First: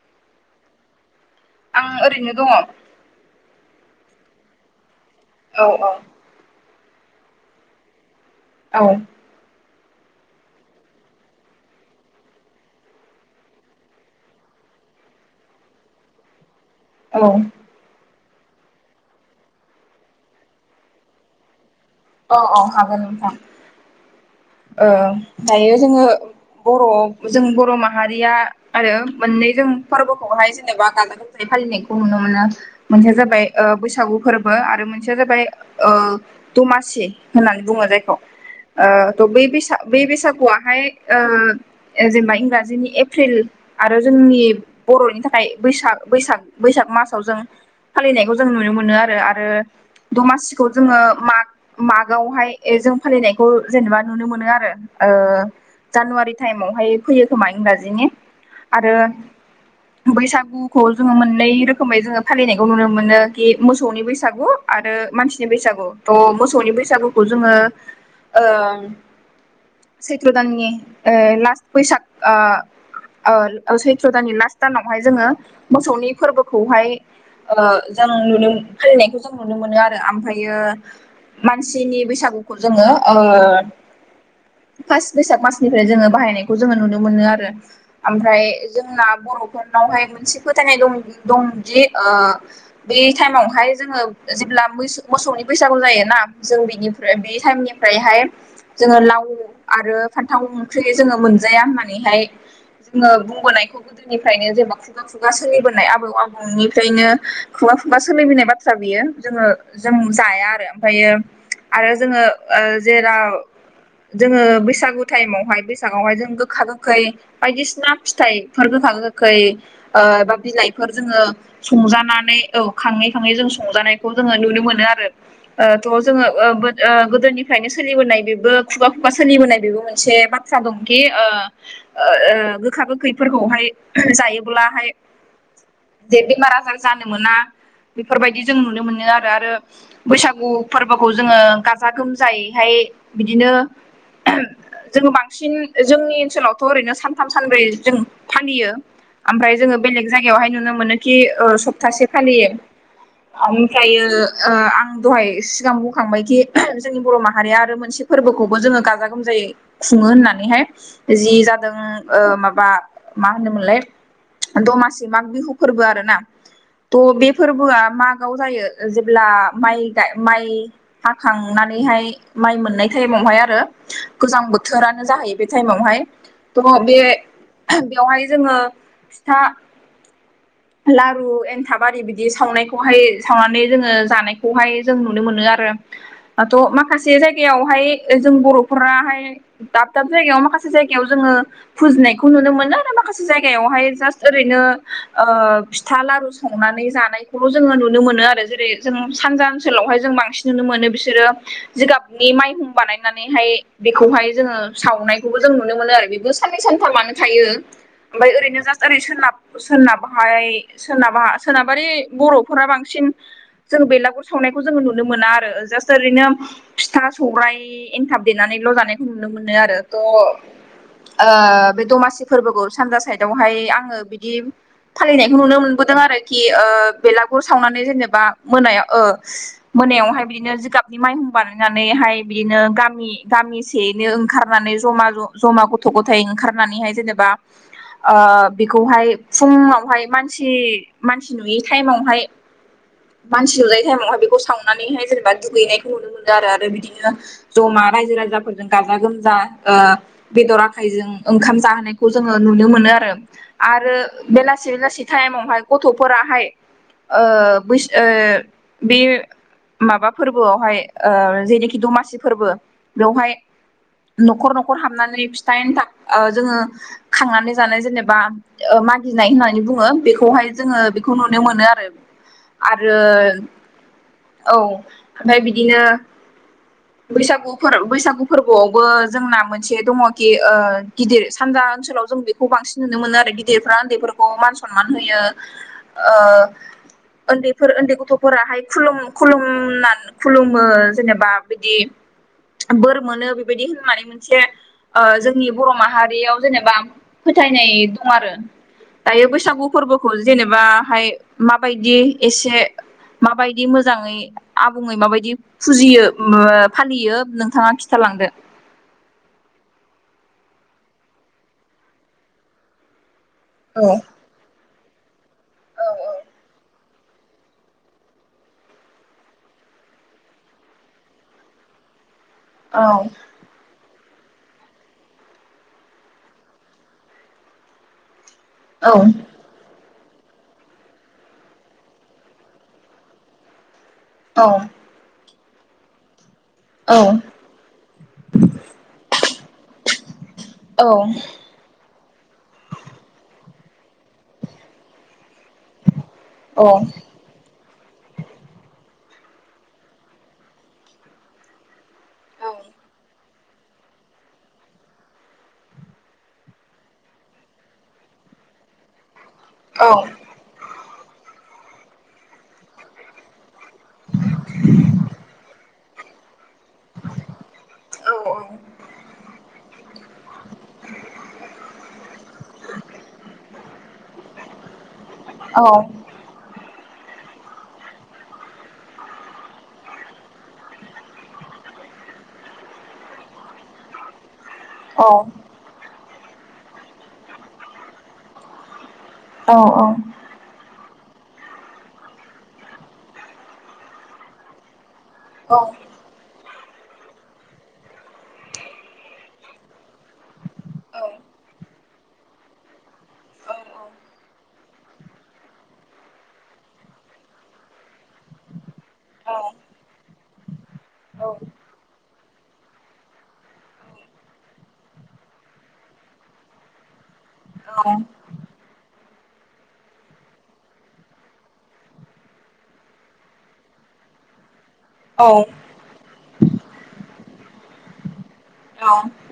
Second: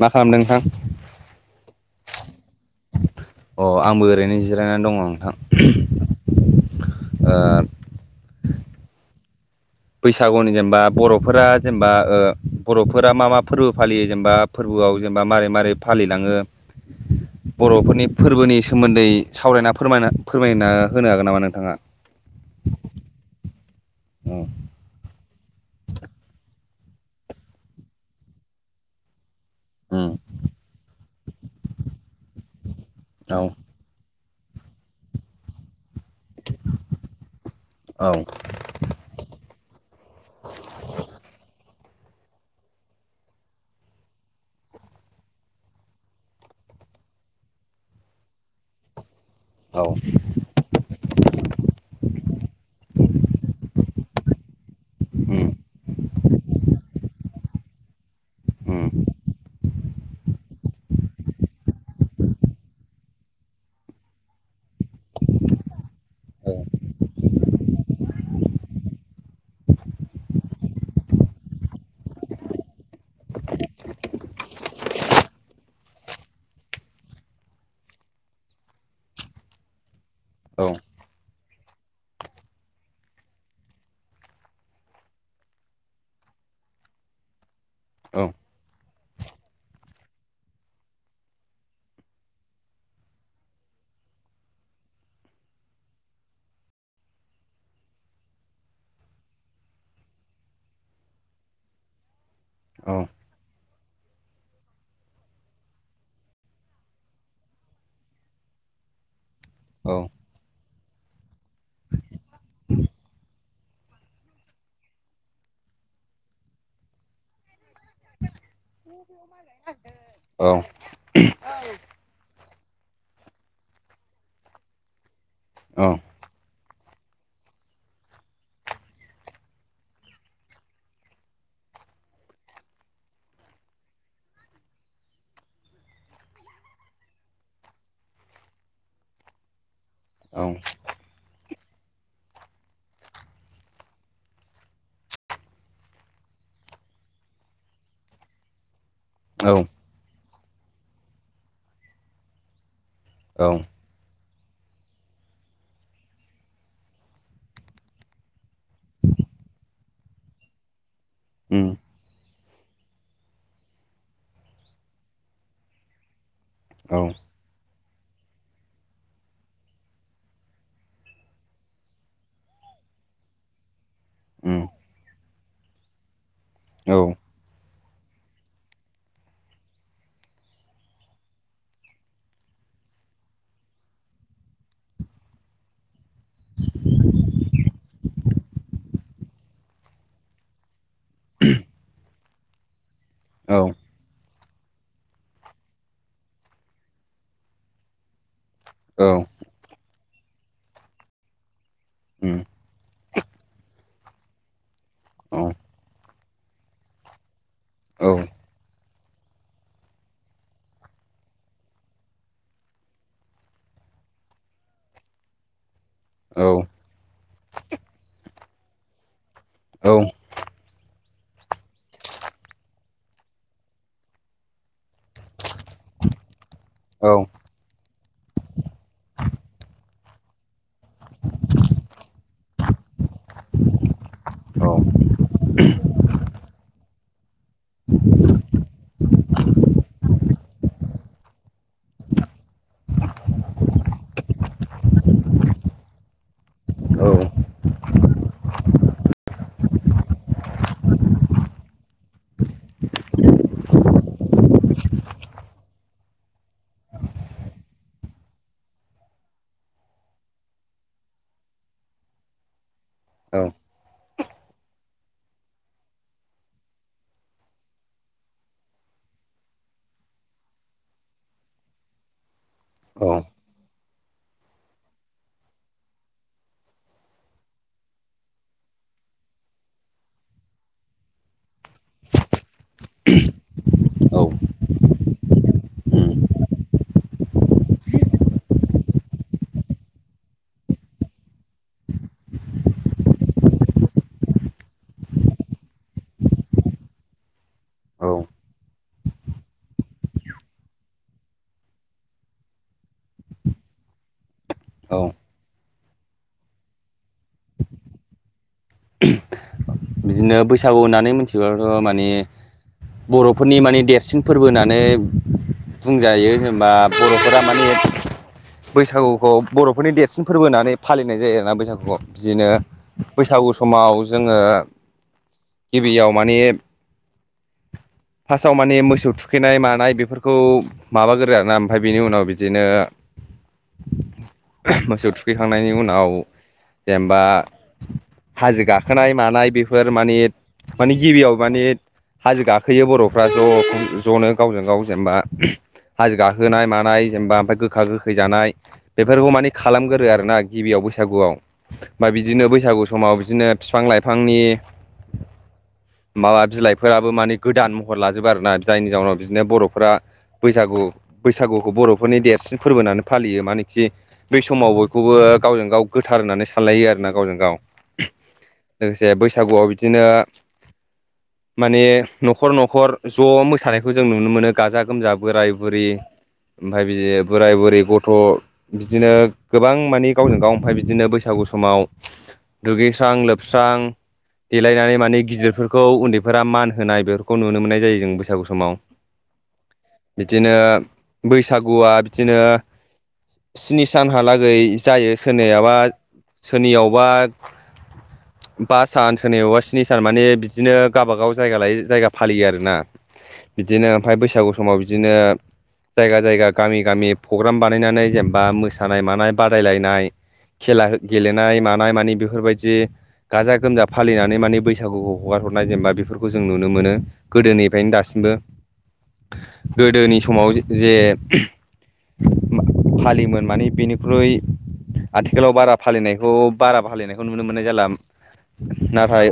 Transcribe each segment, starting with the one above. मा खालामदों नोंथां? आं ओरैनो दङ। अ आंबो ओरैनो जिरायनानै दङ। औ औ। ओ औ। बैसागुनि जेनेबा बर'फोरा जेनेबा बर'फोरा मा मा फोरबो फालियो जेनेबा फोरबो फोरबोआव जेनेबा मारै मारै फालिलाङो औ बर'फोरनि फोरबोनि सोमोन्दै सावरायना फोरना फोरमायना होनो हागोन नामा नोंथाङा औ औ हागोन नोंथां औ दायो जोङो बर' जों बर' माहारिया आरो मोननै जों उम फोरबोखौहाय जेनेबा गाजा गोमजायै फालिनायखौ नुनो मोनो मोनसेया औ जाबाय बैसागु फोरबो आरो मोनसेया जाबाय दमासि होननानै बुङो जायखौ त बै बैसागुआहाय जेनेबा इंराजिनि एप्रिल आरो जोंनि बर'नि थाखाय बैसाग बैसाग बैसाग मासाव जों फालिनायखौ जों नुनो मोनो आरो। आरो औ दमासिखौ जोङो माग मागआवहाय जों फालिनायखौ जेनेबा नुनो मोनो आरो उम जानुवारि टाइमावहाय फैयो खोमा इंराजिनि उम आरो बैसागुखौ जोङो मोननै रोखोमै जोङो फालिनायखौ नुनो मोनो कि मोसौनि बैसागु आरो आरो मानसिनि बैसागु थ' औ मोसौनि बैसागुखौ जोङो सैथ्र दाननि लास्ट बैसाग आ सैथ्र' दाननि लास्ट दानावहाय जोङो मोसौनि फोरबोखौहाय जों नुनो फालिनायखौ जों नुनो मोनो आरो ओमफ्रायो औ मानसिनि बैसागुखौ जोङो [inaudible] फास बैसाग मासनिफ्राय जोङो बाहायनायखौ जोङो नुनो मोनो आरो औ ओमफ्राय जोंना बर'फोर मोनसे फोथायनायं दंदि बे टाइमावहाय जोङो जेब्ला मोसौनि बैसागु जायो ना जों बेनिफ्राय बे टाइमनिफ्रायहाय जोङो लाव आरो फान्थाव ओंख्रि जोङो मोनजाया होननानैहाय औ जोङो बुंबोनायखौ गोदोनिफ्रायनो जेनेबा खुगा खुगा सोलिबोनाय आबौ आबौनिफ्रायनो खुगा खुगा सोलिबोनाय बाथ्रा बियो जोङो जों जाया आरो ओमफ्रायो आरो जोङो जेेराव [inaudible] जोङो बैसागु टाइमावहाय बैसागआवहाय जों गोखा गोखै बायदिसिना फिथाइ फोर गोखा-गोखै एबा औ बिलाइफोर जोङो संजानानै औ खाङै खाङै जों संजानायखौ जोङो नुनो मोनो आरो औ थ' जोङो गोदोनिफ्रायनो सोलिबोनाय बे खुगा खुगा सोलिबोनाय बेबो मोनसे बाथ्रा दंखि ओ गोखा-गोखैफोरखौ बेहाय जायोब्लाहाय जे बेमार आजार जानो मोना बेफोरबायदि जों नुनो मोनो आरो आरो बैसागु फोरबोखौ जोङो गाजा गोमजायैहाय बिदिनो जोङो बांसिन जोंनि ओनसोलावथ' ओरैनो सानथाम सानब्रै जों फालियो। ओमफ्राय जोङो बेलेग जायगायावहाय नुनो मोनोखि सप्तासे फालियो। औ ओमफ्रायो ओ आं दहाय सिगां बुंखांबायखि जोंनि बर' माहारिया आरो मोन मोनसे फोरबोखौबो जोङो गाजा गोमजायै खुङो होननानैहाय जि उम जादों ओ माबा मा होनोमोनलाय दमासि माग बिहु फोरबो आरो ना। औ थ' बे फोरबोआ मागाव जायो जेब्ला माइ माइ हाखांनानै माइ हाखांनानैहाय माइ मोन मोननाय टाइमावहाय आरो गोजां उम बोथोरानो जाहैयो बे थाइमावहाय औ बेवहाय जोङो फिथा [inaudible] लारु,। एन्थाब आरि बिदि सावनायखौहाय सावनानै जोङो जानायखौहाय जों नुनो मोनो आरो दाथ' माखासे जायगा जायगायावहाय जों बर'फोराहाय दाब दाब जायगायाव माखासे जायगायाव जोङो फुजिनायखौ नुनो मोन आरो माखासे औ जायगायावाहाय जा ओरैनो ओ फिथा लारु संनानै जानायखौल' जोङो नुनो मोनो आरो जेरै जों सानजा ओनसोलावहाय जों बांसिन नुनो मोनो बिसोरो जिगाब नि उम माइहुं बानायनानैहाय बेखौहाय जोङो सावनायखौबो जों औ नुनो मोनो आरो बेबो साननै सानथामानो थायो। ओमफाय औ ओरैनो जास्ट ओरै सोनाब सोनाबहाय सोनाबा सोनाबारि बर'फोरा बांसि इन जों बेलागुर सावनायखौ जोङो नुनो मोना आरो जास्ट ओरैनो औ फिथा सौराइ एनथाब देनानैल' जानायखौ नुनो मोनो आरो त' ओ बे दमासि फोरबोखौ सानजा साइदावहाय आङो बिदि फालिनायखौ नुनो मोनबोदों आरोखि ओ औ बेलागुर सावनानै जेनेबा मोनायाव ओ मोनायावहाय बिदिनो जिगाबनि माइहुं बानायनानैहाय बिदिनो गामि गामिसेनो औ ओंखारनानै जमा ज' जमा गथ' गथाय ओंखारनानैहाय जेनेबा ओ बेखौहाय फुंआवहाय मानसि मानसि नुयै टायेमावहाय मानसि नुलायै टाइमावहाय बेखौ सावनानैहाय जेनेबा दुगैनायखौ नुनो मो नों आरो आरो औ बिदिनो जमा रायजो राजाफोरजों गाजा गोमजा ओ बेदर आखायजों ओंखाम जाहोनायखौ जोङो नुनो मोनो आरो आरो बेलासि बेलासि टाइमावहाय गथ'फोरा हाय ओ बैस ओ बे माबा फोरबोआवहाय ओ जेनोखि दमासि फोरबो बेवहाय न'खर न'खर हाबनानै फिथा एन्थाब ओ जोङो खांनानै जानाय जेनेबा ओ मागि नाय होननानै बुङो बेखौहाय जोङो बेखौ नुनो मोनो आरो आरो औ औ ओमफाय बिदिनो बैसागु फोर बैसागु फोरबोआवबो जोंना मोनसे दङ'खि ओ गिदिर सानजा ओनसोलाव जों बेखौ बांसिन नुनो मोनो आरो गिदिरफ्रा गेदेरफोरखौ मान सनमान होयो ओ उन्दैफोर उन्दै गथ'फोराहाय खुलुम खुलुमना खुलुमो जेनेबा बिदि बोर मोनो बेबायदि होननानै मोनसे ओ जोंनि बर' माहारियाव जेनेबा फो थायनाय दं आरो दायो बैसागु फोरबोखौ जेनेबाहाय माबायदि एसे माबायदि मोजाङै आ औ बुङै माबायदि फुजियो [unintelligible] फालियो नोंथाङा खिथालांदो। [inaudible] बिदिनो बैसागु होननानै मिथिबाथ' माने बर'फोरनि माने औ देरसिन फोरबो होनना नै बुंजायो जेनबा बर'फोरा माने बैसागुखौ बर'फोरनि देरसिन फोरबो होननानै फालिनाय जायो आरो ना बैसागुखौ। बिदिनो औ बैसागु समाव जोङो गिबियाव माने फासाव माने औ मोसौ थुखैनाय मानाय बे बेफोरखौ माबागोरो आरो ना ओमफाय बेनि उनाव बिदिनो औ मोसौ थुखैखांनायनि उनाव औ जेनेबा हाजो गाखोनाय मानाय बे फोर माने औ माने गिबियाव माने हाजो गाखोयो बर'फ्रा ज' [unintelligible] ज'नो गावजों गाव जेनबा हाजो गाखोनाय औ मानाय जेनबा ओमफाय गोखा गोखै जानाय। बेफोरखौ मानि खालामगोरो आरो ना गिबियाव बैसागुआव मा बिदिनो बैसागु समाव बिदिनो फिफां लाइ लाइफांनि माबा बिलाइफोराबो माने गोदान महर लाजोबो आरो ना जायनि जाउनाव बिदिनो औ बर'फोरा बैसागु बैसागुखौ बर'फोरनि देरसिन फोरबो होनानै फालियो मा ओनो [unintelligible] बे समाव बयखौबो गावजों गाव गोथार होननानै सानलायो आरो ना गावजों गाव। औ लोगोसे बैसागुआव बिदिनो माने न'खर न'खर ज' मोसानायखौ जों नुनो मोनो गाजा [unintelligible] बोराय बुरि औ ओमफ्राय बिदि बोराय बुरि गथ' बिदिनो गोबां मानि गावजों गाव ओमफ्राय बिदिनो बैसागु समाव दुगैस्रां लोबस्रां देलायनानै औ माने औ गिदिरफोरखौ उन्दैफोरा मान होनाय बेफोरखौ नुनो मोननाय जायो जों बैसागु समाव। बिदिनो बैसागुआ बिदिनो स्नि सानहालागै जायो। सोरनियावबा पास सान सोरनि आव स्नि सान माने बिदिनो गावबागाव जायगा लायै जायगा फालियो आरोना। बिदिनो ओमफ्राय बैसागु समाव बिदिनो जायगा जायगा गामि गामि प्रग्राम बानायनानै जेनेबा मोसानाय मानाय बादायलायनाय खेला गेलेनाय मानाय मानि बेफोरबायदि गाजा गोमजा फालिनानै माने बैसागुखौ हगार हरनाय जेनेबा बेफोरखौ जों नुनो मोनो। गोदोनिफ्रायनो दासिमबो। गोदोनि समाव जे फालियोमोन माने बेनिख्रुइ आथिखालाव बारा फालिनायखौ नुनो मोननाय जाला नाथाय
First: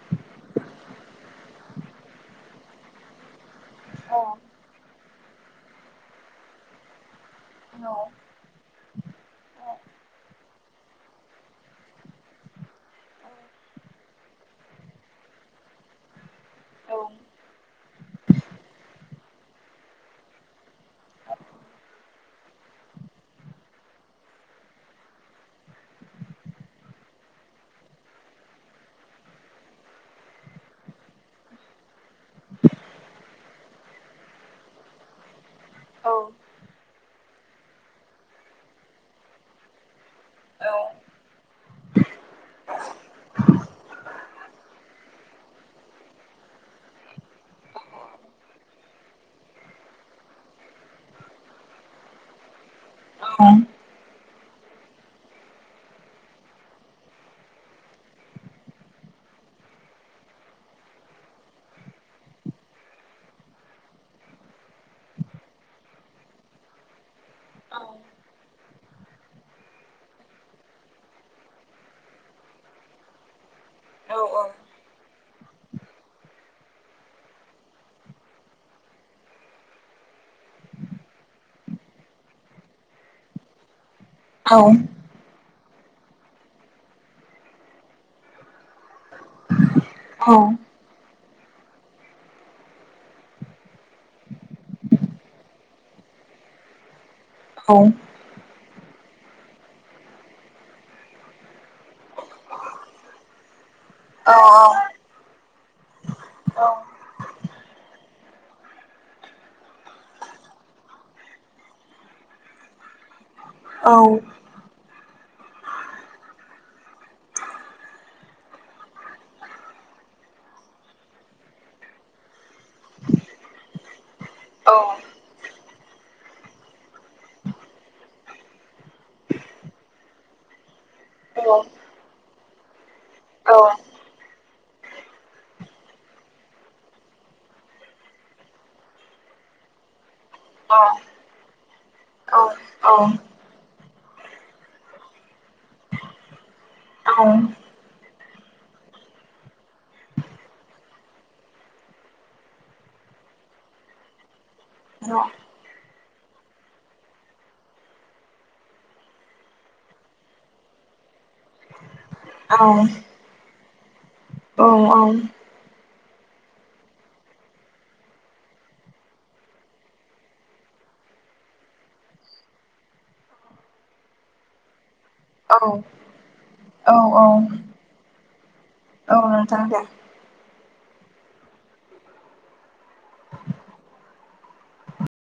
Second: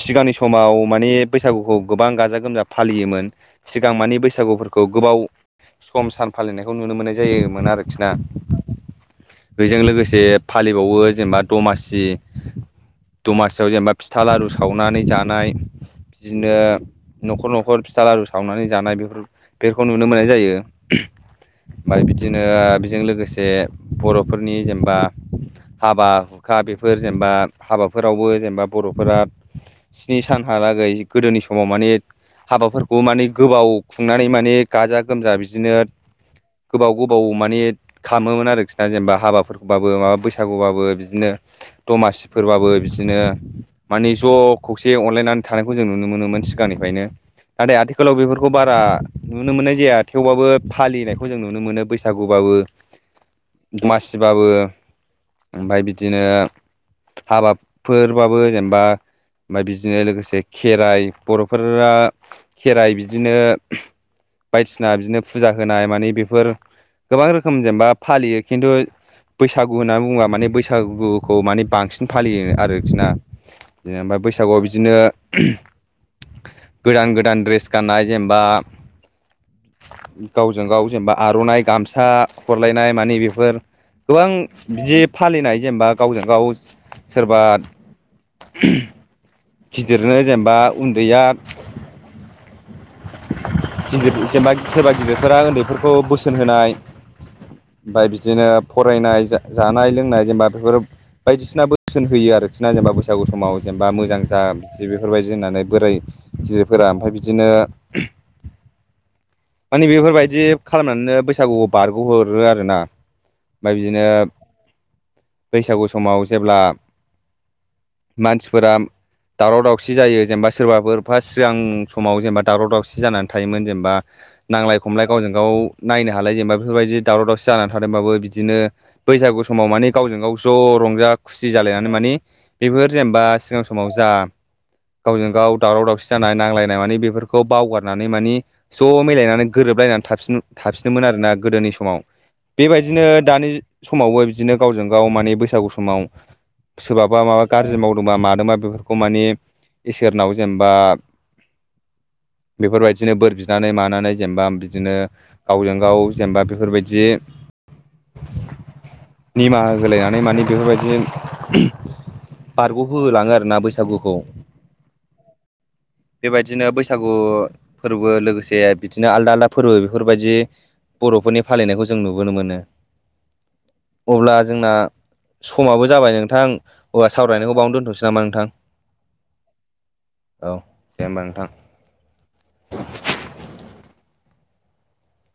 सिगांनि समाव माने बैसागुखौ गोबां गाजा गोमजा फालियोमोन सिगां माने बैसागुखौ खौ गोबाव सम सान फालिनायखौ नुनो मोन्नाय जायोमोन आरोखि ना। बेजों लोगोसे फालिबावो जेनेबा दमासि दमासियाव जेनेबा फिथा लारु सावनानै जानाय बिदिनो न'खर न'खर फिथ लारु सावनानै जानाय बेफोरखौ नुनो मोननाय जायो। ओमफ्राय बिदिनो बेजों लोगोसे बर'फोरनि जेनेबा हाबा हुखा बेफोर जेनेबा हाबाफोरावबो जेनेबा बर'फोरा स्नि सानहालागै गोदोनि समाव माने हाबाफोरखौ माने गोबाव खुंनानै माने गाजा गोमजा बिदिनो गोबाव गोबाव मानि खालामोमोन आरोखि ना जेनेबा हाबाफोरखौबाबो बैसागुबाबो बिदिनो दमासिफोरबाबो बिदिनो माने ज' खौसे अनलायनानै थानायखौ जों नुनो मोनोमोन सिगांनिफ्रायनो। नाथाय आथिखालाव बेफोरखौ बारा नुनो मोननाय जाया थेवबाबो फालिनायखौ जों नुनो मोनो बैसागुबाबो उम। बाबो ओमफ्राय बिदिनो हाबा फोरबाबो जेनेबा ओमफ्राय बिदिनो लोगोसे खेराइ बर'फोरा खेराइ बिदिनो बायदिसिना बिदिनो फुजा होनाय मानिे बेफोर गोबां रोखोम जेनेबा फालियो खिन्थु बैसागु होननानै बुङोबा माने बैसागुखौ माने बांसिन फालियो आरोखिना बिनो ओमफ्राय बैसागुआव बिदिनो गोदान गोदान ड्रेस गाननाय जेनेबा गावजों गाव जेनेबा आर'नाइ गामसा हरलायनाय मानिे बेफोर गोबां औ बिदि फालिनाय जेनेबा गावजों गाव सोरबा गिदिरनो औ जेनेबा उन्दैया [unintelligible] गिदिर जेनेबा सोरबा गिदिरफोरा उन्दैफोरखौ बोसोन होनाय औ ओमफ्राय बिदिनो फरायनाय जानाय लोंनाय जेनेबा बेफोर बायदिसिना बोसोन होयो आरोखि ना जेनेबा बैसागु समाव जेनेबा मोजां जा बि बेफोरबायदिनो होननानै बोराइ गिदिरफोरा ओमफफ्राय बिदिनो माने बेफोरबायदि खालामनानैनो बैसागुखौ बारग'हरो आरोोना। ओमफ्राय बिदिनो बैसागु समाव जेब्ला मानसिफोरा दावराव दावसि जायो जेनेबा सोरबाफोर फार्स्ट सिगां समाव जेनेबा दावराव दावसि जानानै थायोमोन जेनेबा नांलाय खमलाय गावजों गाव नायनो हालाय जेनेबा बेफोरबायदि दावराव दावसि जानानै थादोंबाबो बिदिनो बैसागु समाव माने गावजों गाव ज' रंजा खुसि जालायनानै माने बेफोर जेनेबा सिगां समाव जा गावजों गाव दावराव दावसि जानाय नांलायनाय माने बेफोरखौ बावगारनानै मान ज' मिलायनानै गोरोबलायनानै न [unintelligible] थाफिनोमोन आरोना गोदोनि समाव औ बेबायदिनो दानि समावबो बिदिनो गावजों गाव माने बैसागु समाव सोरबाबा माबा गाज्रि मावदोंबा मा खौ मानिे इसोरनाव जेनेबा बेफोरबायदिनो बोर बिनानै मानानै जेनेबा बिदिनो गावजों गाव जेनेबा बेफोरबायदि निमाहोगोलायनानै माने बेफोरबायदि बारग' हो लाङो आरो ना बैसागुखौ औ औ बेबायदिनो बैसागु फोरबो लोगोसे बिदिनो आलदा आलदा फोरबो बेफोरबायदि बर'फोरनि फालिनायखौ जों नुबोनो मोनो अब्ला जोंना समाबो जाबाय नोंथां सावरायनायखौ बावनो दोनथ'सै नामा नोंथां? औ नोंथां दे औ दे होमबा नोंथां